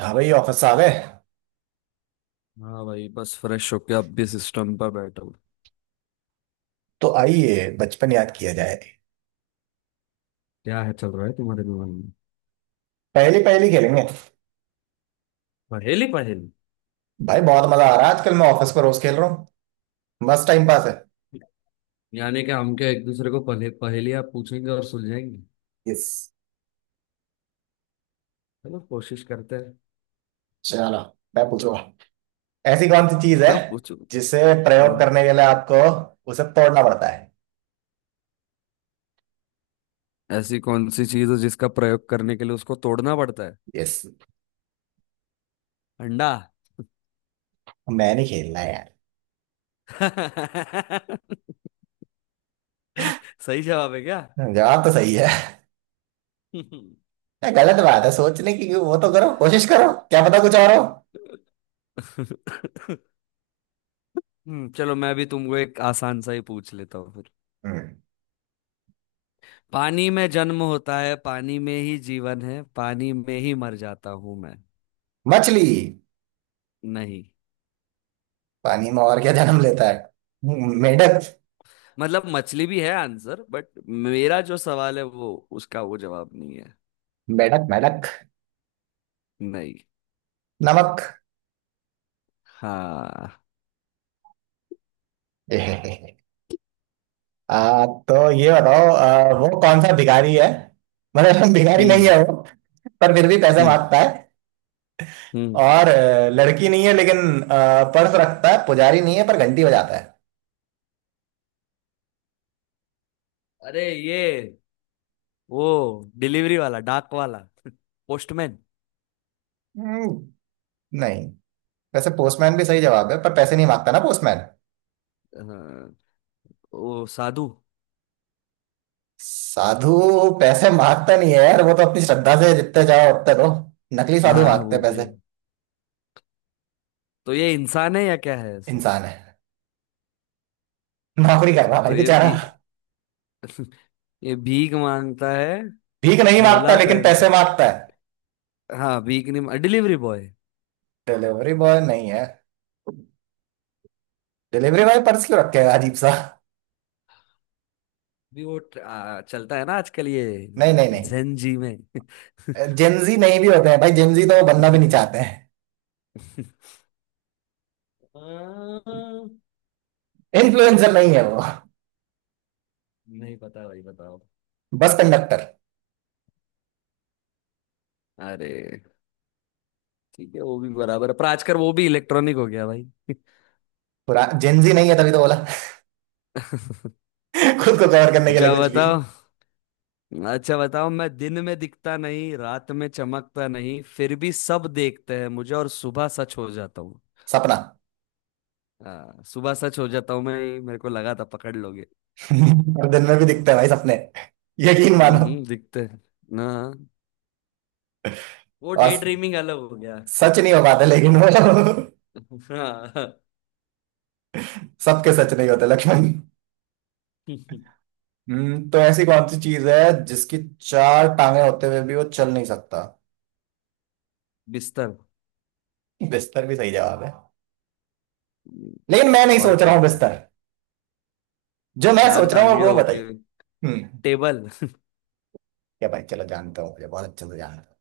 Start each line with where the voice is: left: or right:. right: हाँ भाई, ऑफिस आ गए।
left: हाँ भाई, बस फ्रेश होके अब भी सिस्टम पर बैठा हूँ।
right: तो आइए, बचपन याद किया जाए।
left: क्या है, चल रहा है तुम्हारे दिमाग में?
right: पहली पहली खेलेंगे।
left: पहेली पहेली?
right: भाई, बहुत मजा आ रहा है। आजकल मैं ऑफिस पर रोज खेल रहा हूँ। मस्त टाइम पास है।
left: यानी कि हम क्या एक दूसरे को पहले पहेलियाँ पूछेंगे और सुलझाएंगे?
right: यस।
left: चलो कोशिश करते हैं।
right: चलो, मैं पूछूंगा। ऐसी कौन सी चीज है
left: हाँ पूछो पूछो।
right: जिसे
left: हाँ,
right: प्रयोग करने के लिए आपको उसे तोड़ना पड़ता है?
left: ऐसी कौन सी चीज है जिसका प्रयोग करने के लिए उसको तोड़ना पड़ता है?
right: यस।
left: अंडा।
right: मैं नहीं खेलना है यार।
left: सही जवाब है क्या?
right: जवाब तो सही है। नहीं, गलत बात है सोचने की। वो तो करो, कोशिश करो, क्या पता कुछ और हो।
left: चलो मैं भी तुमको एक आसान सा ही पूछ लेता हूँ फिर।
right: हम्म।
left: पानी में जन्म होता है, पानी में ही जीवन है, पानी में ही मर जाता हूं मैं।
right: मछली।
left: नहीं।
right: पानी में और क्या जन्म लेता है? मेढक।
left: मतलब मछली भी है आंसर, बट मेरा जो सवाल है वो उसका वो जवाब नहीं है।
right: मेढक मेढक।
left: नहीं।
right: नमक।
left: हाँ।
right: तो ये बताओ, वो कौन सा भिखारी है? मतलब भिखारी नहीं
left: हम्म।
right: है वो। पर फिर भी पैसे
left: हम्म।
right: मांगता है।
left: हम्म।
right: और लड़की नहीं है लेकिन पर्स रखता है, पुजारी नहीं है पर घंटी बजाता है।
left: अरे ये, वो डिलीवरी वाला, डाक वाला, पोस्टमैन।
right: हम्म। नहीं। वैसे पोस्टमैन भी सही जवाब है पर पैसे नहीं मांगता ना पोस्टमैन।
left: हाँ, वो साधु।
right: साधु। पैसे मांगता नहीं है यार, वो तो अपनी श्रद्धा से जितने चाहो उतने दो। नकली साधु
left: हाँ
right: मांगते
left: वो
right: हैं
left: भी
right: पैसे।
left: है। तो ये इंसान है या क्या है ऐसा?
right: इंसान है। नौकरी कर रहा
left: अच्छा,
right: है भाई
left: तो ये
right: बेचारा।
left: भी। ये भीख मांगता है?
right: भीख नहीं मांगता
left: झोला
right: लेकिन
left: पहनता
right: पैसे
left: है।
right: मांगता है।
left: हाँ वीक नहीं, डिलीवरी बॉय।
right: डिलीवरी बॉय नहीं है। डिलीवरी बॉय पर्स क्यों रखेगा, अजीब सा।
left: भी वो चलता है ना आजकल ये
right: नहीं नहीं नहीं।
left: जेन जी में।
right: जेंजी नहीं भी होते हैं भाई, जेंजी तो वो बनना भी नहीं चाहते हैं।
left: आ,
right: इन्फ्लुएंसर नहीं है वो।
left: नहीं पता भाई, बताओ।
right: Bus conductor.
left: अरे! ठीक है वो भी बराबर है, पर आजकल वो भी इलेक्ट्रॉनिक हो गया भाई।
right: पूरा जेंजी नहीं है तभी तो बोला। खुद को कवर करने के
left: अच्छा
right: लिए कुछ भी।
left: बताओ। अच्छा बताओ, मैं दिन में दिखता नहीं, रात में चमकता नहीं, फिर भी सब देखते हैं मुझे, और सुबह सच हो जाता हूँ।
right: सपना।
left: हाँ, सुबह सच हो जाता हूँ मैं। मेरे को लगा था पकड़ लोगे।
right: और दिन में भी दिखते हैं भाई सपने। यकीन मानो।
left: हम्म, दिखते हैं। ना, वो डे
right: और
left: ड्रीमिंग अलग हो गया।
right: सच नहीं हो पाते लेकिन वो।
left: हाँ।
right: सबके सच नहीं होते लक्ष्मण। तो ऐसी कौन सी चीज है जिसकी चार टांगे होते हुए भी वो चल नहीं सकता?
left: बिस्तर।
right: बिस्तर भी सही जवाब है लेकिन मैं नहीं
left: और
right: सोच
left: क्या
right: रहा हूँ
left: होता है?
right: बिस्तर। जो मैं
left: चार
right: सोच रहा
left: टांगे
right: हूँ वो
left: होके।
right: बताइए। हम्म।
left: टेबल।
right: क्या भाई, चलो जानता हूँ, मुझे बहुत अच्छे से जानता हूँ।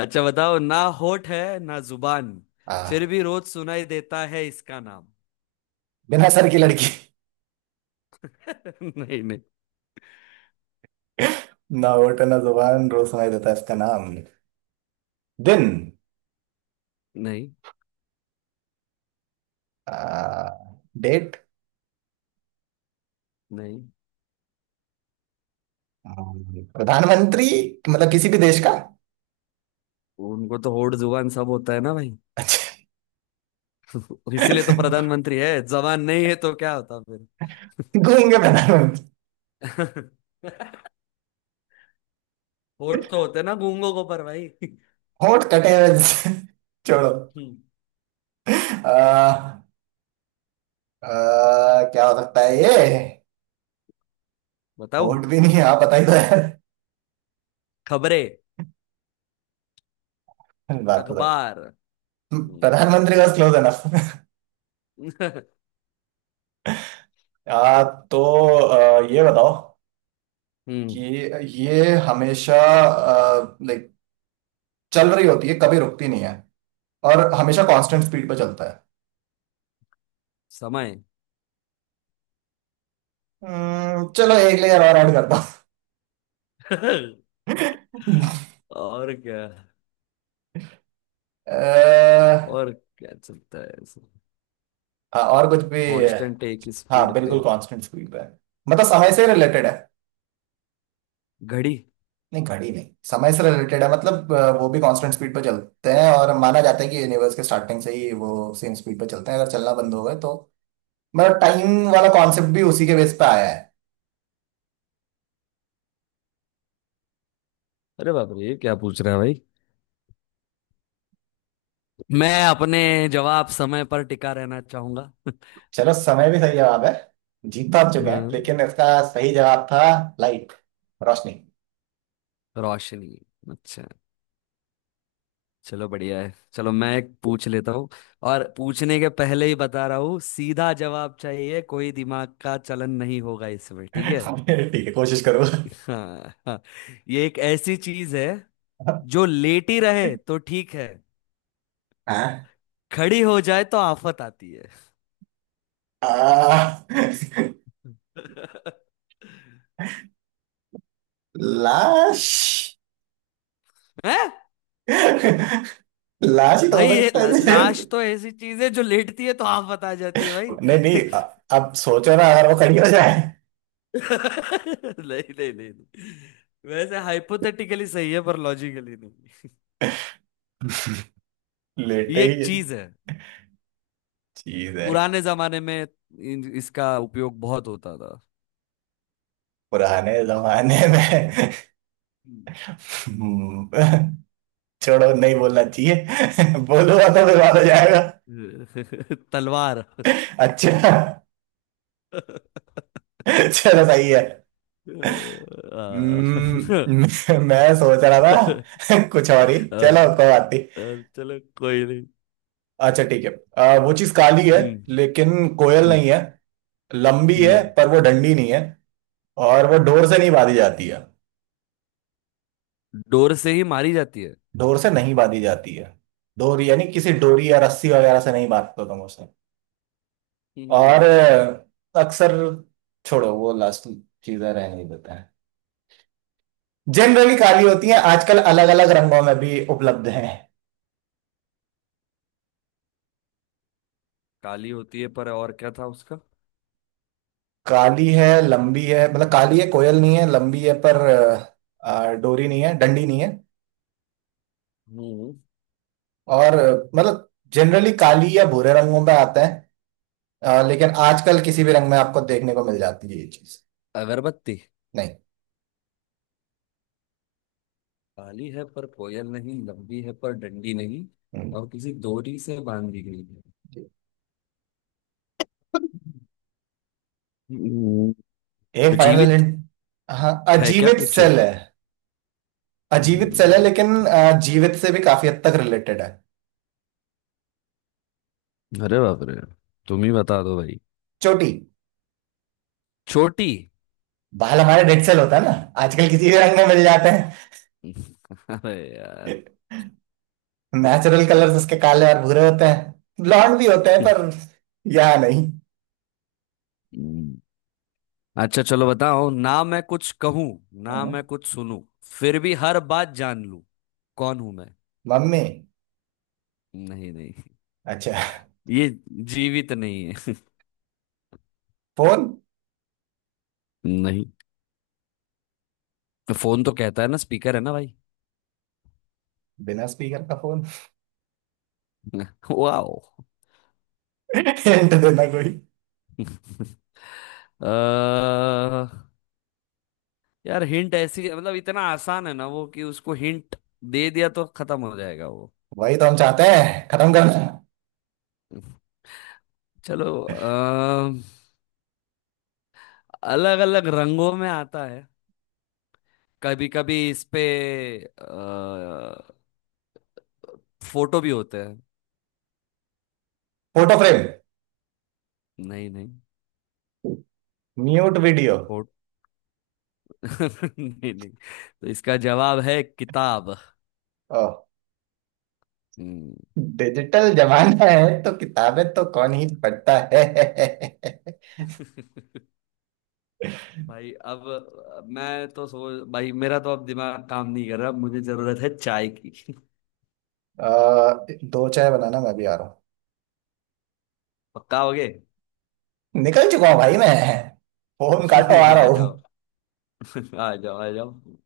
left: अच्छा बताओ, ना होठ है ना जुबान,
right: आ
left: फिर भी रोज सुनाई देता है इसका नाम।
right: बिना सर की लड़की।
left: नहीं नहीं
right: ना होठ ना जुबान, रोज सुनाई देता है इसका नाम। दिन।
left: नहीं
right: आ, डेट।
left: नहीं।
right: प्रधानमंत्री। मतलब किसी भी देश का।
left: उनको तो होठ जुबान सब होता है ना भाई।
right: अच्छा।
left: इसीलिए तो प्रधानमंत्री है, जबान नहीं है तो क्या होता।
right: घूम गए प्रधानमंत्री।
left: फिर। होठ तो होते ना गूंगों को पर भाई।
right: होठ कटे हुए से- छोड़ो।
left: हम्म,
right: आ, आ, क्या हो सकता है ये?
left: बताओ।
right: होठ भी नहीं, आप बताइए तो यार।
left: खबरें।
right: बात तो सही।
left: अखबार। हम्म।
right: प्रधानमंत्री का क्लोज है ना। तो ये बताओ
left: हम्म,
right: कि ये हमेशा, लाइक, चल रही होती है, कभी रुकती नहीं है और हमेशा कांस्टेंट स्पीड पे चलता है।
left: समय।
right: चलो एक लेयर और ऐड करता हूँ।
left: और क्या?
right: अ,
left: और क्या चलता है ऐसे
right: हाँ, और कुछ भी।
left: कांस्टेंट एक
right: हाँ,
left: स्पीड पे?
right: बिल्कुल कांस्टेंट स्पीड पे है। मतलब समय से रिलेटेड है।
left: घड़ी।
right: नहीं घड़ी नहीं, समय से रिलेटेड है मतलब वो भी कांस्टेंट स्पीड पे चलते हैं और माना जाता है कि यूनिवर्स के स्टार्टिंग से ही वो सेम स्पीड पे चलते हैं, अगर चलना बंद हो गए तो मतलब टाइम वाला कॉन्सेप्ट भी उसी के बेस पे आया है।
left: अरे बाप रे, ये क्या पूछ रहा है भाई! मैं अपने जवाब समय पर टिका रहना चाहूंगा।
right: चलो, समय भी सही जवाब है। जीत तो आप चुके हैं
left: हम्म,
right: लेकिन इसका सही जवाब था लाइट, रोशनी।
left: रोशनी। अच्छा, चलो बढ़िया है। चलो मैं एक पूछ लेता हूँ। और पूछने के पहले ही बता रहा हूँ, सीधा जवाब चाहिए, कोई दिमाग का चलन नहीं होगा इसमें, ठीक है?
right: ठीक है, कोशिश करूंगा।
left: हाँ हाँ। ये एक ऐसी चीज है, जो लेटी रहे तो ठीक है,
right: हाँ।
left: खड़ी हो जाए तो आफत आती है।
right: आ, लाश।
left: हैं?
right: लाश ही तो
left: भाई
right: हो
left: ये
right: सकता है।
left: लाश तो ऐसी चीज है जो लेटती है तो आफत आ जाती है भाई।
right: नहीं नहीं अब सोचो ना, अगर वो खड़ी हो जाए।
left: नहीं नहीं नहीं नहीं। वैसे हाइपोथेटिकली सही है पर लॉजिकली नहीं।
right: लेटे
left: ये एक
right: ही
left: चीज है,
right: चीज है।
left: पुराने जमाने में इसका उपयोग बहुत होता था।
right: पुराने जमाने में।
left: हम्म।
right: हम्म। छोड़ो, नहीं बोलना चाहिए, बोलूंगा तो बर्बाद हो जाएगा।
left: तलवार।
right: अच्छा।
left: आ,
right: चलो, सही है। हम्म। मैं सोच रहा था। कुछ और ही,
left: आ,
right: चलो कोई बात नहीं।
left: चलो कोई नहीं।
right: अच्छा ठीक है। वो चीज काली है
left: हम्म।
right: लेकिन कोयल
left: हम्म।
right: नहीं है। लंबी है
left: हम्म।
right: पर वो डंडी नहीं है। और वो डोर से नहीं बांधी जाती है।
left: डोर से ही मारी जाती है।
right: डोर से नहीं बांधी जाती है। डोर यानी किसी डोरी या रस्सी वगैरह से नहीं बांधते तुम उसे।
left: हम्म।
right: और अक्सर, छोड़ो वो लास्ट चीजें रहने देते हैं। जनरली काली होती हैं,
left: हम्म,
right: आजकल अलग अलग रंगों में भी उपलब्ध हैं।
left: काली होती है, पर और क्या था उसका?
right: काली है, लंबी है, मतलब काली है, कोयल नहीं है, लंबी है पर डोरी नहीं है, डंडी नहीं है।
left: हम्म।
right: और मतलब जनरली काली या भूरे रंगों में आते हैं। लेकिन आजकल किसी भी रंग में आपको देखने को मिल जाती है ये चीज।
left: अगरबत्ती।
right: नहीं।
left: काली है पर कोयल नहीं, लंबी है पर डंडी नहीं,
right: हम्म।
left: और किसी डोरी से बांधी गई है।
right: जी।
left: हम्म।
right: एक फाइनल
left: जीवित।
right: हिंट। हाँ,
left: है क्या
right: अजीवित
left: पूछे?
right: सेल है। अजीवित सेल है
left: हम्म,
right: लेकिन जीवित से भी काफी हद तक रिलेटेड है।
left: अरे बाप रे, तुम ही बता दो भाई।
right: चोटी।
left: छोटी।
right: बाल हमारे डेड सेल होता है ना। आजकल किसी भी रंग में मिल जाते
left: अरे यार।
right: हैं। नेचुरल कलर्स उसके काले और भूरे होते हैं, ब्लॉन्ड भी होते हैं पर यहाँ नहीं।
left: हम्म। अच्छा चलो बताओ, ना मैं कुछ कहूं, ना
right: हाँ।
left: मैं कुछ सुनूं, फिर भी हर बात जान लूं। कौन हूं मैं?
right: मम्मी।
left: नहीं नहीं।
right: अच्छा।
left: ये जीवित नहीं है।
right: फोन।
left: नहीं। फोन तो कहता है ना, स्पीकर है ना भाई।
right: बिना स्पीकर का फोन?
left: वाओ।
right: हिंट देना कोई।
left: अ, यार हिंट ऐसी, मतलब इतना आसान है ना वो, कि उसको हिंट दे दिया तो खत्म हो जाएगा वो।
right: वही तो हम चाहते हैं खत्म करना।
left: चलो, अलग अलग रंगों में आता है, कभी कभी इस पे अ, फोटो भी होते हैं।
right: Photo frame.
left: नहीं नहीं।
right: Mute video.
left: फोटो। नहीं नहीं, तो इसका जवाब है किताब।
right: ओ।
left: हम्म।
right: डिजिटल जमाना है तो किताबें तो कौन ही पढ़ता है।
left: भाई अब, मैं तो सोच, भाई मेरा तो अब दिमाग काम नहीं कर रहा, मुझे जरूरत है चाय की।
right: अ, दो चाय बनाना, मैं भी आ रहा
left: पक्का हो गए?
right: हूँ। निकल चुका हूँ भाई मैं। फोन काटो, आ रहा
left: आ जाओ।
right: हूँ।
left: आ जाओ आ जाओ।